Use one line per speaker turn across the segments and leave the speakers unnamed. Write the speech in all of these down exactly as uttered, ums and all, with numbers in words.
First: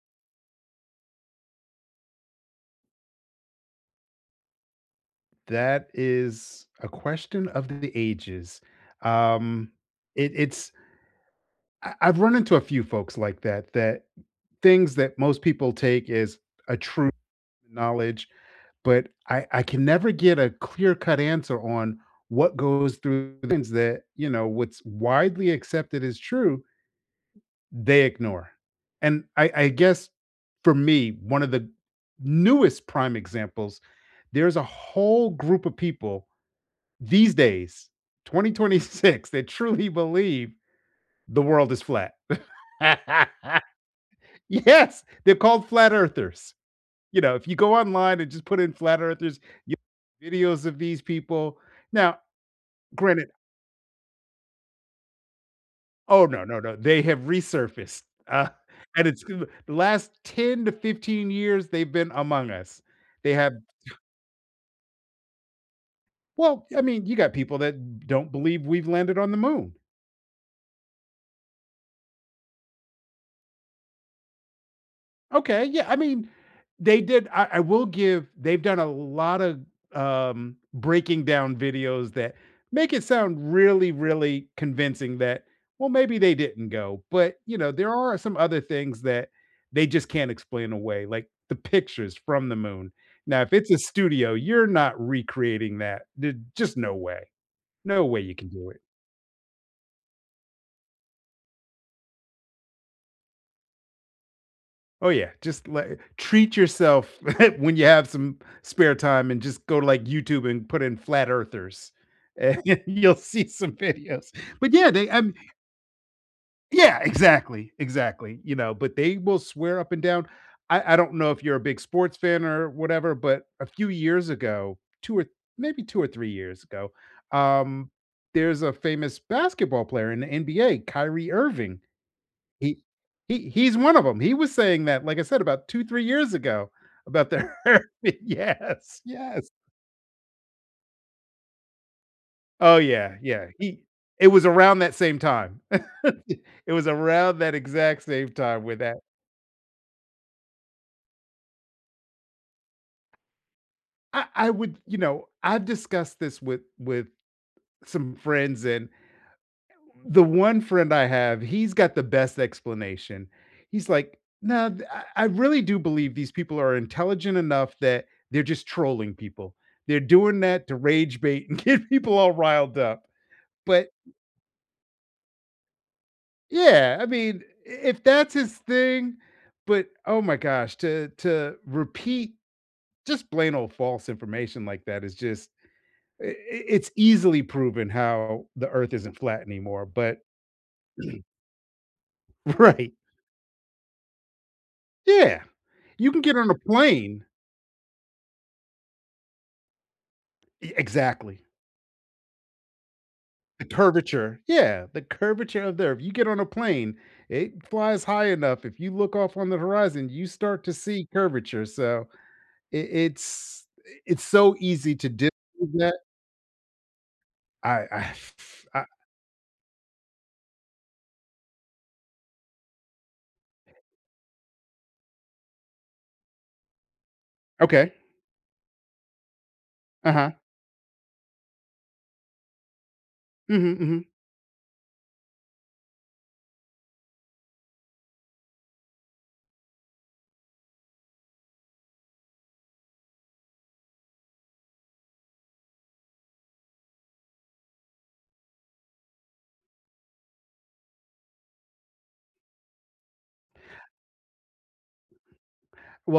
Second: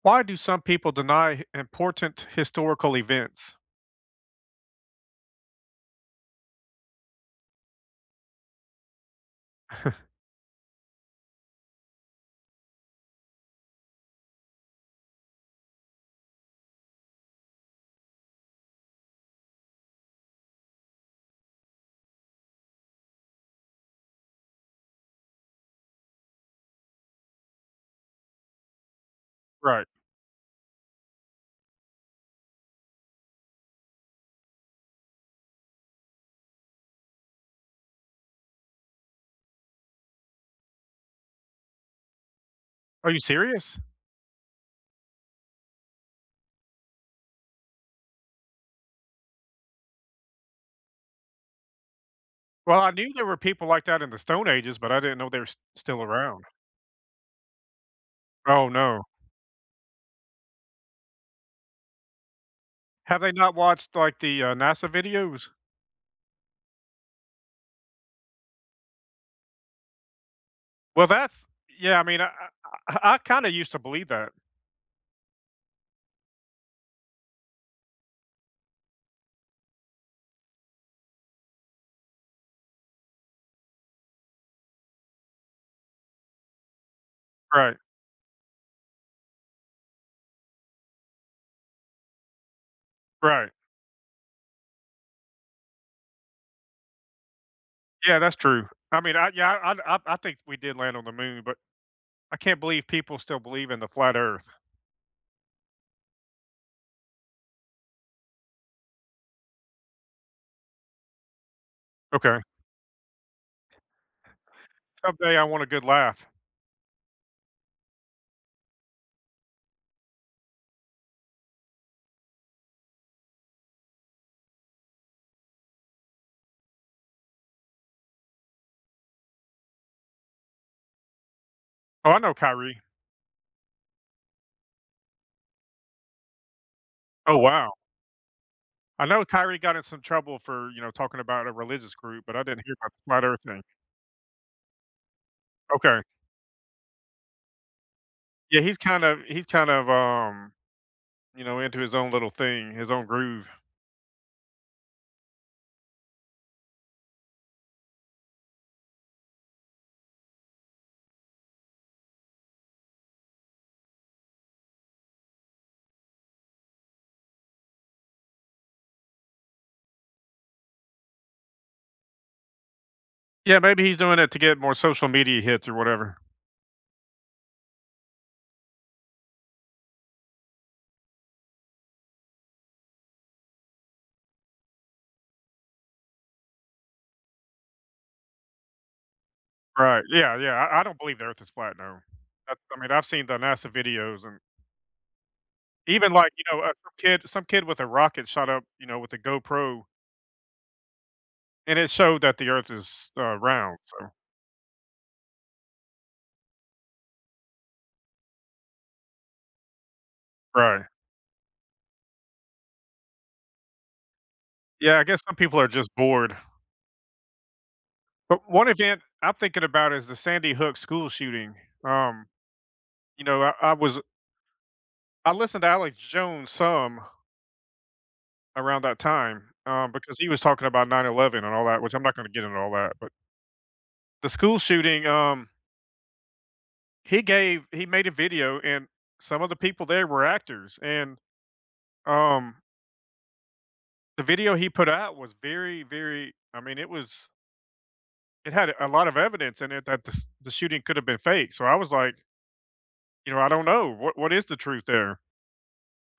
Why do some people deny important historical events?
That is a question of the ages. Um, it, it's I- I've run into a few folks like that. That things that most people take as a true knowledge, but I, I can never get a clear cut answer on what goes through things that, you know, what's widely accepted as true they ignore. And I, I
Right.
guess, for me, one of the newest prime examples, there's a whole group of people these days, twenty twenty-six, that truly believe the world is flat.
Are you serious?
Yes, they're called flat earthers. You know, if you go online and just put in flat earthers, you videos of these people. Now,
Well, I knew there
granted,
were people like that in the Stone Ages, but I didn't know they were s still
oh
around.
no, no, no, they have resurfaced. Uh,
Oh, no.
and it's the last ten to fifteen years they've been among us.
Have they
They have.
not watched, like, the, uh, NASA videos?
Well, I mean, you got people that don't believe we've landed on the moon.
Well, that's yeah, I mean, I I I kinda used to believe that.
Okay, yeah, I mean, they did. I I will give, they've done a lot of, um, breaking down videos that make it sound really, really convincing that, well, maybe they didn't go, but, you know,
Right,
there are some other things that they just can't explain away, like the pictures from the moon. Now,
right.
if it's a studio, you're not recreating that. There's just no way. No
Yeah,
way you
that's
can
true.
do it.
I mean, I yeah, I I I think we did land on the moon, but I can't believe people still believe in the flat Earth.
Oh yeah, just like treat yourself when you have some spare time and just go to like YouTube and put in flat earthers,
Okay.
and you'll see some videos. But yeah, they, I mean,
Someday I want a good laugh.
yeah, exactly, exactly. You know, but they will swear up and down. I, I don't know if you're a big sports fan or whatever, but a few years ago, two or maybe two or three years ago, um, there's a famous basketball player in the N B A, Kyrie Irving.
Oh, I know
he
Kyrie.
he he's one of them. He was saying that, like I said, about two, three years ago about
Oh,
the
wow.
herpes. Yes,
I know
yes.
Kyrie got in some trouble for, you know, talking about a religious group, but I didn't hear
Oh,
about the
yeah,
flat earth
yeah.
thing.
He. It was around that same time.
Okay.
It was around that exact same
Yeah,
time
he's
with that.
kind of he's kind of, um, you know, into his own little thing, his own groove.
I I would you know, I've discussed this with with some friends, and the one friend I have, he's got the best explanation. He's like, no, th- I I really do believe these people are intelligent enough that they're just trolling people. They're doing that to rage bait and get people all riled up.
Yeah, maybe
But
he's doing it to get more social media hits or whatever.
yeah, I mean, if that's his thing, but oh my gosh, to to repeat just plain old false information like that is just i- i- it's easily proven how the earth isn't flat anymore.
Right.
But
Yeah, yeah. I, I don't believe the earth is flat, no. That's I mean,
right.
I've seen the NASA videos and
Yeah.
even
You can
like,
get
you
on a
know, a some kid
plane.
some kid with a rocket shot up, you know, with a GoPro
E exactly.
and it showed that the earth is, uh,
The
round, so
curvature. Yeah, the curvature of the Earth. You get on a plane, it flies high enough. If you look off on the horizon, you start to
right.
see curvature. So it it's it's so easy
Yeah, I
to
guess
do
some people are just
that.
bored.
I I
But one
I
event I'm thinking about is the Sandy Hook school shooting. Um, you know, I, I was I listened to Alex Jones some
Okay.
around that time um, because he
Uh-huh.
was talking about nine eleven and all that, which I'm not going to get into all that. But
Mhm, mhm.
the school shooting, um, he gave he made a video, and some of the people there were actors, and um, the video he put out was very, very. I mean, it was it had a lot of evidence in it that the, s- the shooting could have been fake. So I was like, you know, I don't know what what is the truth there.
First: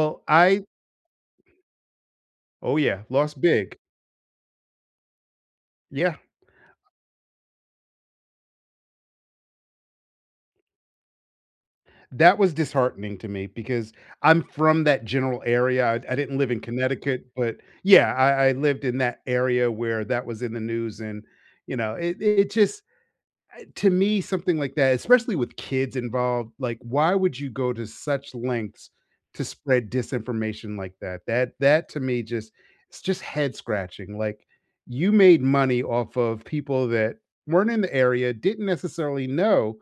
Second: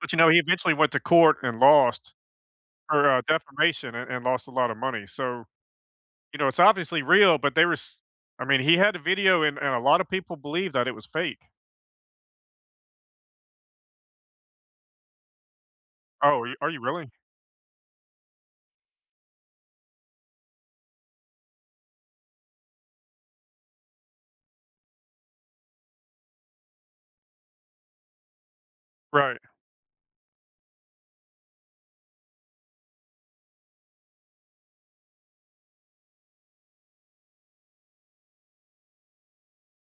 But, you know, he
I
eventually went to court and lost
oh, yeah,
for, uh,
lost big.
defamation and and lost a lot of money, so,
Yeah.
you know, it's obviously real, but they were, s- I mean, he had a video and and a lot of people believe that it was fake.
That was disheartening to me because I'm from that general area. I I didn't
"Oh, are
live
you
in
are you really?"
Connecticut, but yeah, I I lived in that area where that was in the news and, you know, it it just, to me, something like that, especially with kids involved, like, why would you go to such lengths
Right.
to spread disinformation like that? That that, to me, just, it's just head scratching. Like, you made money off of people that weren't in the area, didn't necessarily know,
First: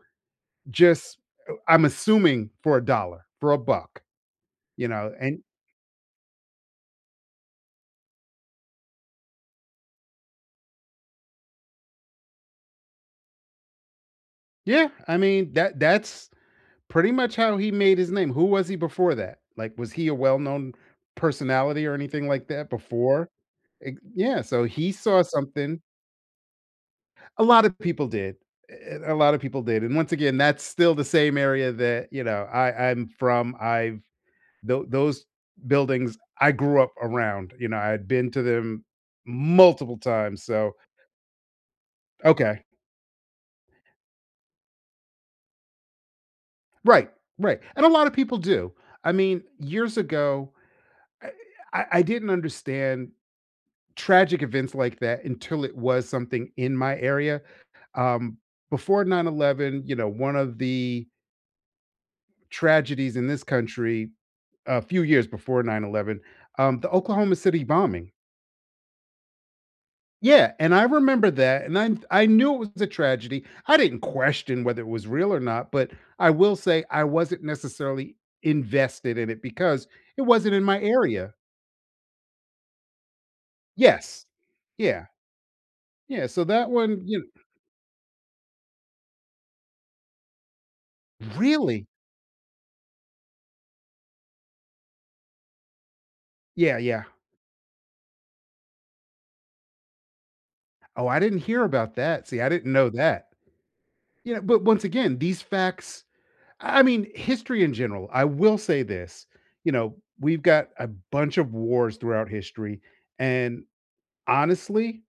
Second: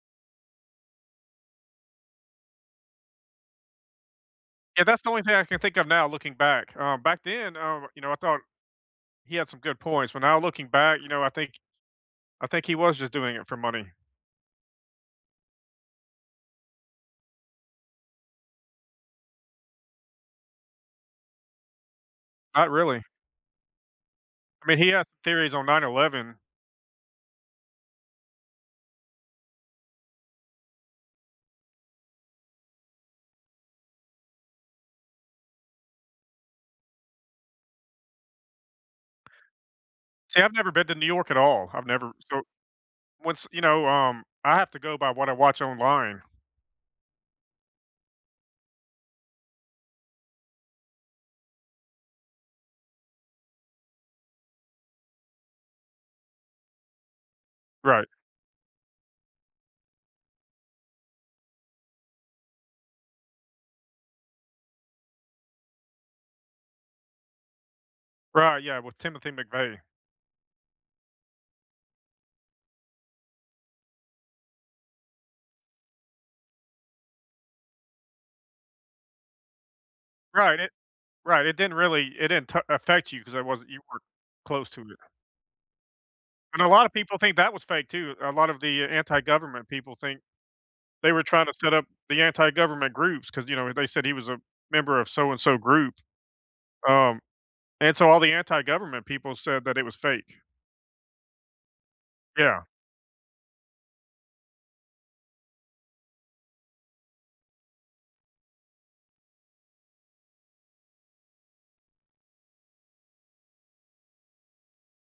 just, uh, I'm assuming, for a dollar, for a buck,
Yeah,
you
that's the
know.
only thing
And
I can think of now looking back. Um, back then, um, you know, I thought he had some good points, but now looking back, you know, I think I think he was just doing it for money.
yeah, I mean, that that's pretty much how he made his name. Who was he before that? Like, was he a well-known personality or anything like
Not
that
really.
before? Eh, yeah, so
I mean, he
he
has
saw
some theories on
something.
nine eleven.
A lot of people did. Eh, A lot of people did. And once again, that's still the same area that, you know I, I'm from. I've th- those buildings I grew up around. You know, I had been to them multiple
See,
times.
I've never
So,
been to New York at all. I've never so
okay.
once you know, um, I have to go by what I watch online.
Right, right, and a lot of people do. I mean, years ago, I I I didn't understand tragic events like that until it was something in my area.
Right.
Um, Before nine eleven, you know, one of the tragedies in this country a few years before nine eleven, um, the Oklahoma City bombing.
Right, yeah, with Timothy McVeigh.
Yeah, and I remember that, and I I knew it was a tragedy. I didn't question whether it was real or not, but I will say I wasn't necessarily invested in it because it wasn't
Right,
in
it
my area.
right, it didn't really it didn't t affect you because I wasn't you weren't
Yes.
close to it,
Yeah. Yeah, so
and a
that
lot of
one,
people
you
think that was fake too, a lot of the anti-government people think they were
kn
trying to set up
really?
the anti-government groups groups because you know, they said he was a member of so and so group,
Yeah, yeah.
um, and so all the anti-government people said that it was fake.
Oh, I didn't hear about that. See, I
Yeah,
didn't know that. You know, but once again, these facts, I mean, history in general, I will say this, you know, we've got a bunch of wars throughout history, and honestly,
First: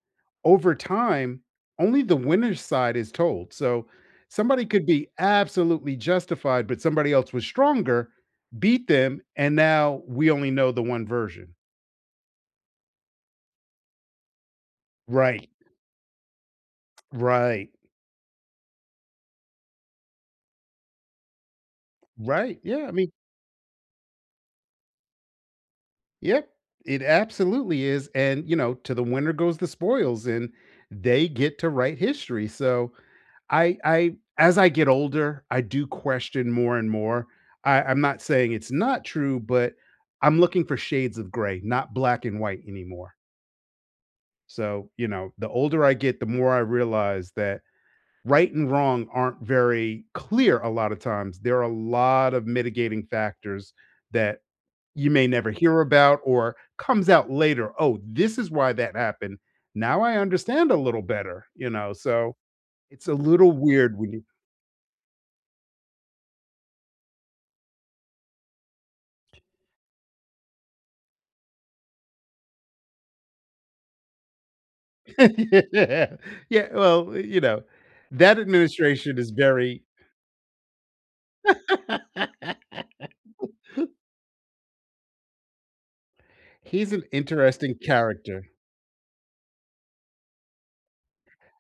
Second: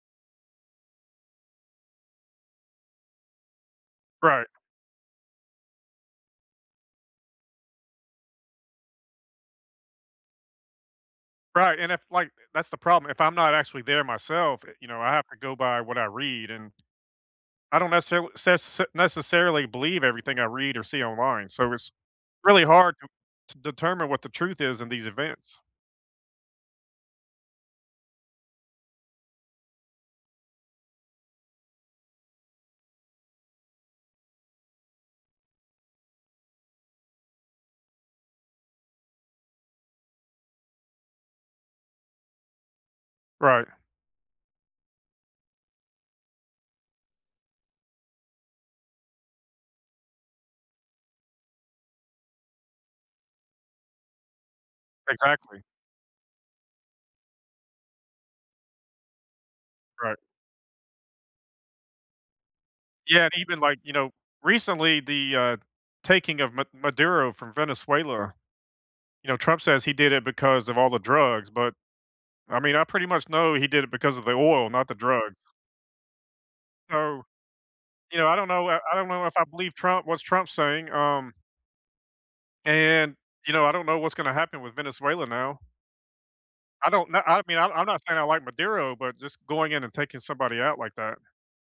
over time, only the winner's side is told. So
right,
somebody could be absolutely justified, but somebody else was stronger, beat them, and now we only know the one version.
right, and if, like that's the problem, if I'm not actually there myself, eh, you know, I have to
Right.
go by what I read, and
Right.
I don't necessarily necessarily believe everything I read or see online, so it's
Right.
really
Yeah. I
hard to
mean,
to determine what the truth is in these events.
yep. It absolutely is. And, you know, to the winner goes the spoils, and they get to write history. So I I as I get older, I do question more and more. I, I'm not saying it's not true, but I'm looking for shades of gray, not black and white anymore.
Right,
So, you know, the older I get, the more I realize that right and wrong aren't very clear a lot of times. There are a lot of mitigating factors that you may never
exactly,
hear about or comes out later. Oh, this is why that happened. Now
right.
I understand a little better, you know. So it's a
Yeah, and
little
even, like, you
weird
know,
when you
recently, the, uh, taking of Ma Maduro from Venezuela, you know, Trump says he did it because of all the drugs, but, I mean, I pretty much know he did it because of the oil, not the drugs.
yeah. Yeah, well, eh,
So,
you know,
you know, I
that
don't know I I don't
administration
know
is
if I believe
very
Trump what's Trump saying, um, and, you know, I don't know what's gonna happen with Venezuela now. I
he's an
don't kno I mean, i
interesting
I'm not saying I like
character.
Maduro, but just going in and taking somebody out like that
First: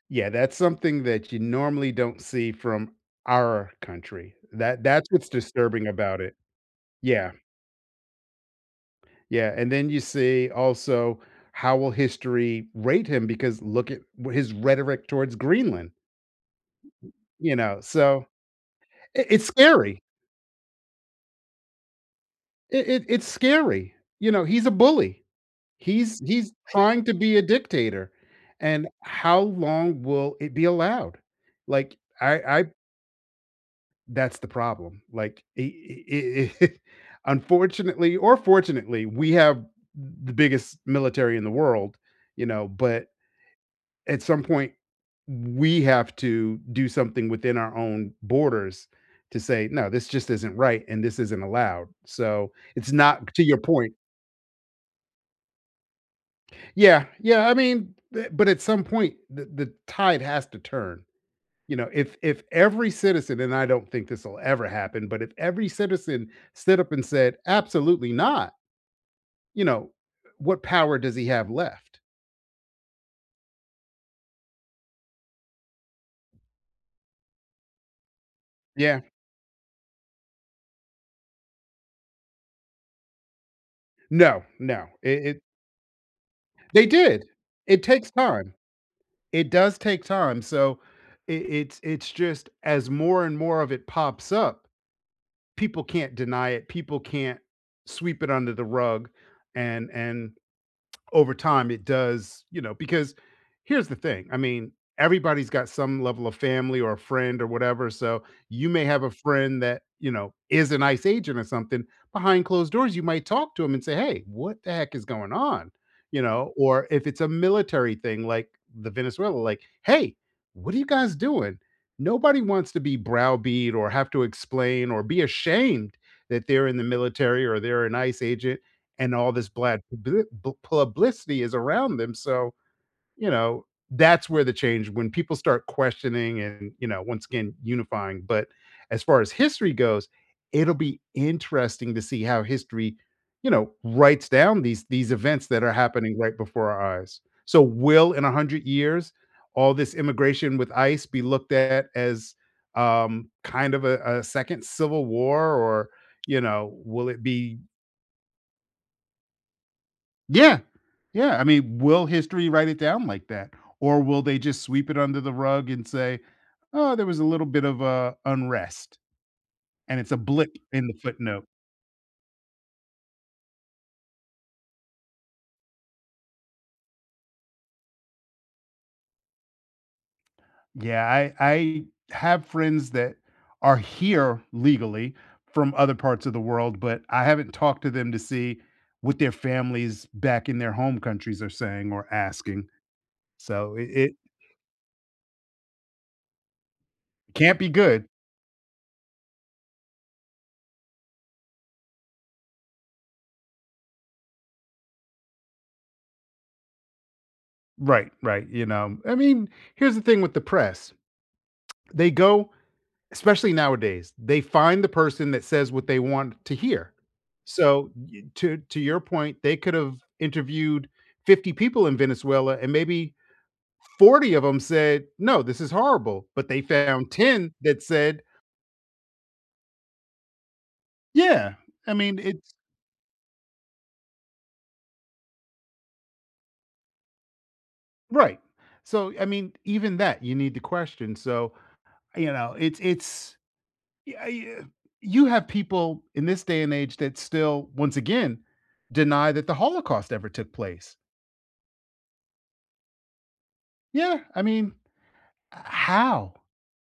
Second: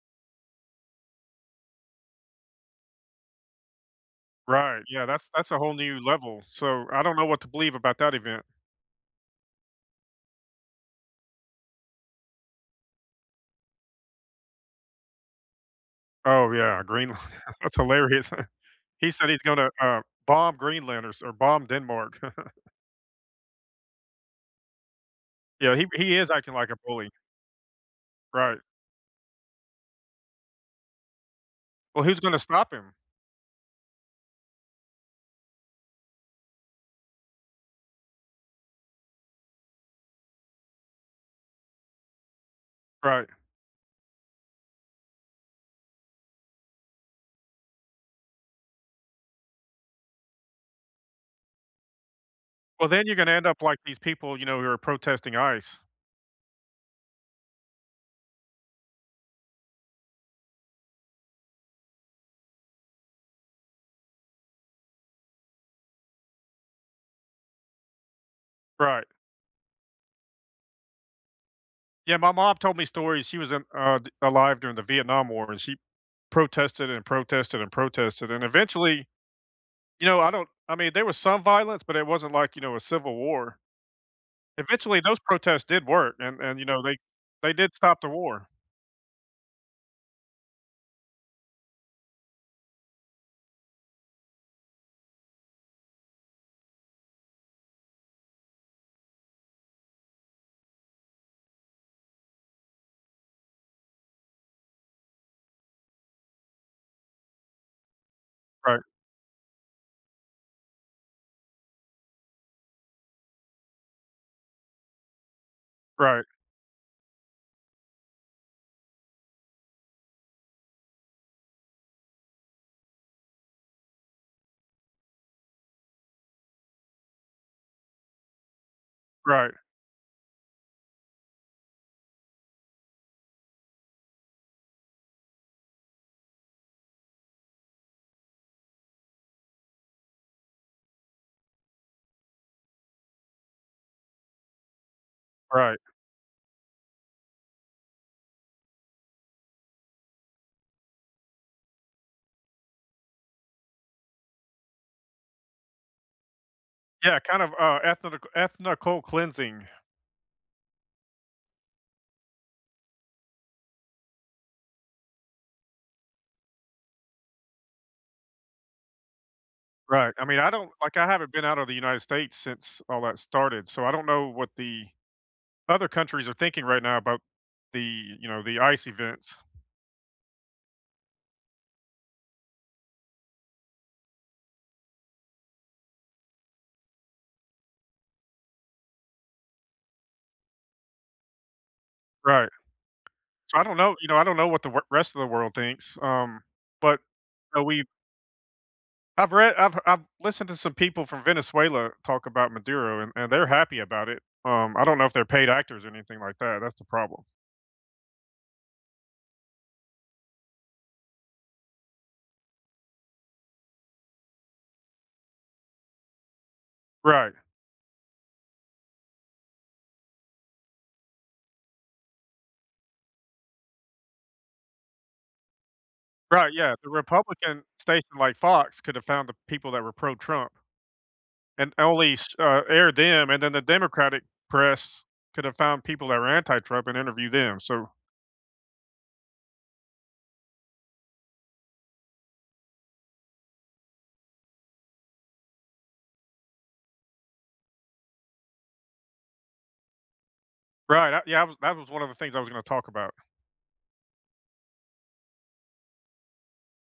Yeah, that's something that you normally don't see from our country.
right,
That
yeah,
that's
that's
what's
that's a whole
disturbing
new
about it.
level, so I don't know
Yeah,
what to believe about that event.
yeah, and then you see also how will history rate him, because look at wh- his rhetoric towards Greenland,
Oh, yeah, Greenland,
you
that's
know? So,
hilarious. He
I
said he's
it's
gonna, uh,
scary.
bomb Greenland or s or bomb Denmark.
It it it's scary. You know, he's a bully.
Yeah, he he
He's
is
he's
acting like a
trying
bully,
to be a dictator,
right.
and how long will it be allowed? Like,
Well, who's
I
gonna
I
stop him?
that's the problem. Like, I I I unfortunately or fortunately, we have the biggest military in the world, you know, but
Right.
at some point, we have to do something within our own borders to say, "No, this just isn't right, and this isn't allowed." So,
Well,
it's
then you're gonna
not to
end
your
up like
point.
these people, you know, who are protesting I C E.
Yeah, yeah. I mean, b- but at some point, the, the tide has to turn. You know, if if every citizen, and I don't think this will ever happen, but if every citizen stood up and said, "Absolutely not,"
Right.
you know, what power does he have left?
Yeah, my mom told me stories, she was in, uh, d alive during the Vietnam War, and she protested and protested and protested, and
Yeah,
eventually, you know, I don't I mean, there was some violence, but it wasn't like, you know, a civil war.
no, no.
Eventually, those
It, it
protests did work, and and, you know,
They
they
did.
they did
It
stop the
takes
war.
time. It does take time. So it, it's it's just as more and more of it pops up, people can't deny it. People can't sweep it under the rug, and and over time it does, you know, because here's the thing. I mean, everybody's got some level of family or a friend or whatever. So you
Right,
may have a friend that, you know, is an ICE agent or something. Behind closed doors, you might talk to him and say, "Hey, what the heck is going on?" You
right,
know, or if it's a military thing like the Venezuela, like, hey, what are you guys doing? Nobody wants to be browbeat or have to explain or be ashamed that they're in the military or they're an ICE agent, and all this
right,
bad publi b publicity is around them, so, you know, that's where the change, when people start questioning and, you know, once again, unifying, but as far as history goes, it'll be interesting to see how history, you know, writes down these these events that are
right.
happening right before our eyes. So will, in one hundred years, all this immigration with ICE be looked at as, um, kind of a a second Civil War, or, you know, will
Yeah,
it
kind of,
be.
uh, ethnic ethnical cleansing.
Yeah. Yeah, I mean, will history write it down like that? Or will they just sweep it under the rug and say, "Oh, there was a little bit of, uh, unrest," and it's
Right.
a
I mean, I
blip
don't
in the
like, I haven't been
footnote.
out of the United States since all that started, so I don't know what the other countries are thinking right now about the, you know, the I C E events.
Yeah, I I have friends that are here legally from other parts of the world, but I haven't talked to them to see what their families back in their home countries are saying or
Right.
asking,
So I
so
don't
it
know, you
it
know, I don't know what the w rest of the world thinks, um, but,
can't
uh,
be
we
good.
I've read I've I've listened to some people from Venezuela talk about Maduro, and and they're happy about it. Um, I don't know if they're paid actors or anything like that, that's the problem.
Right, right, you know? I mean, here's the thing with the press, they go, especially nowadays, they find the person that says what they want to hear.
Right.
So, y- to to your point, they could have interviewed fifty people in Venezuela, and maybe forty of them said, "No, this is horrible." But
Right,
they
yeah, the
found ten
Republican
that
station
said,
like Fox could have found the people that were pro-Trump
"Yeah,
and
I
only
mean,
s
it's
uh, aired them, and then the Democratic press could have found people that were anti-Trump and interviewed them, so
right." So I mean, even that you need to question. So, you know, it's it's yeah, yeah, you have people in this day and age that still once again deny that the Holocaust ever took place.
right, I yeah, I was that was one of the things I was gonna talk about.
Yeah, I mean, how?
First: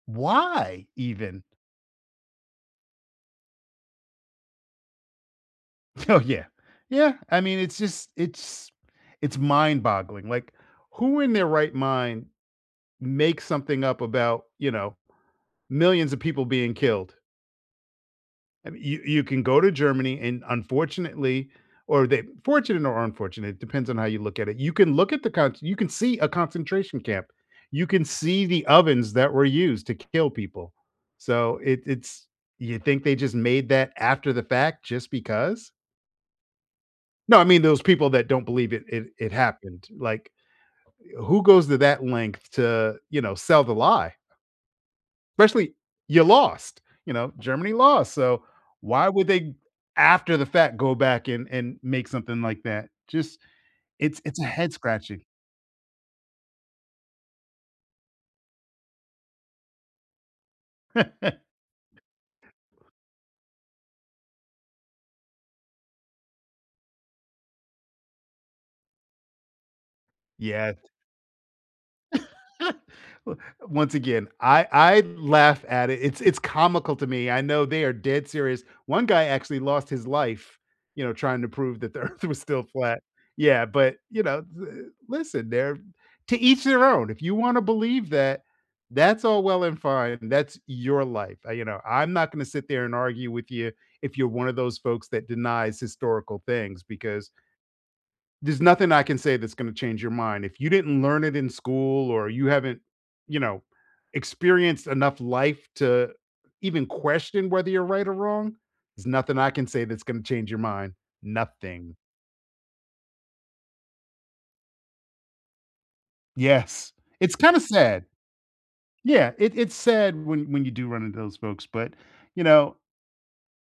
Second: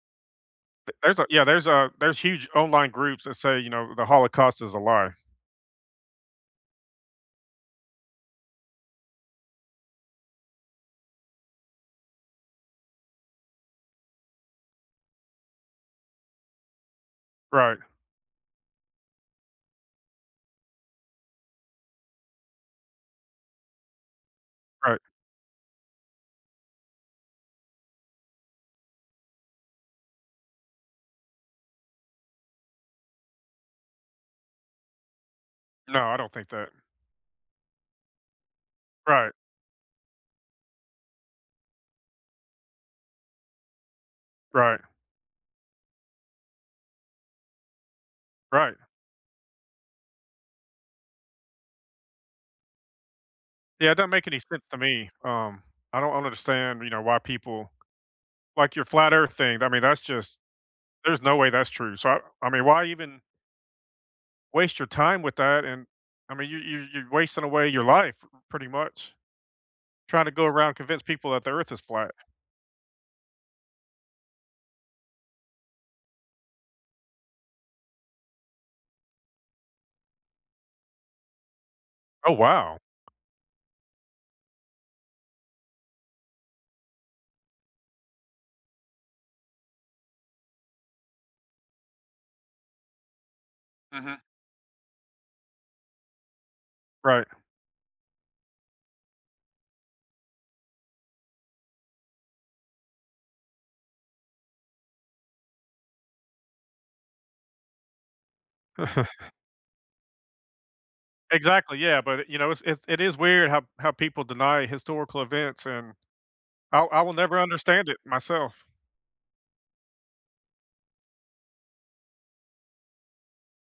Why
Th There's a
even?
yeah, there's a there's huge online groups that say, you know, the Holocaust is a lie.
Oh yeah. Yeah, I mean, it's just it's it's mind-boggling, like, who in their right mind makes something up about, you know, millions of people being killed?
Right,
I mean, you you can go to Germany, and unfortunately or they fortunate or unfortunate, it depends on how you look at it. You can
right.
look at the con you can see a concentration camp. You can see the ovens that were used to kill people. So it it's you think they just made that after the fact just because?
No, I don't think that.
No, I mean those people that don't believe it it,
Right.
it happened. Like, who goes to that length to, you know, sell the lie?
Right,
Especially you lost, you know, Germany lost, so
right.
why would they after the fact go back and and make something like that? Just
Yeah, it doesn't
it's
make any
it's a
sense
head
to me.
scratching.
Um, I don't understand, you know, why people like your flat earth thing. I mean, that's just there's no way that's true. So I, I mean, why even waste your time with that? And I mean, you, you you're wasting away your life pretty much trying to go around
Yeah.
convince people that the earth is flat.
Once again, I I laugh at it. It's it's comical to me. I know they are dead serious. One guy actually lost his life, you know, trying to prove that the earth
Oh
was still
wow.
flat. Yeah, but, you know, th- listen, they're to each their own. If you want to believe that, that's all well and fine. That's your life. Uh, You know, I'm not going to sit there and argue with you
Hmm.
if you're one of those folks that denies historical things
Right.
because there's nothing I can say that's going to change your mind. If you didn't learn it in school or you haven't, you know, experienced enough life to even question whether you're right or wrong, there's nothing I can say that's going to change your mind.
Exactly.
Nothing.
Yeah. But you know, it's, it's it is weird how how people deny historical events, and I
Yes.
I will
It's
never
kind of
understand it
sad.
myself.
Yeah, it, it's sad when when you do run into those folks, but you know,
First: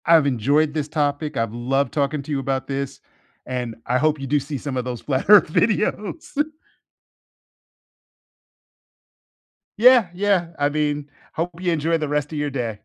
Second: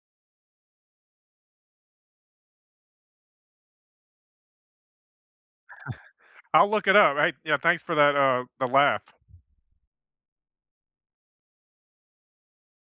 I've enjoyed this topic. I've loved talking to you about this, and I hope you do see some of those flat Earth videos.
I'll look it up. Hey, yeah, thanks for that. Uh, the laugh.
Yeah, yeah. I mean, hope you enjoy the rest of your day.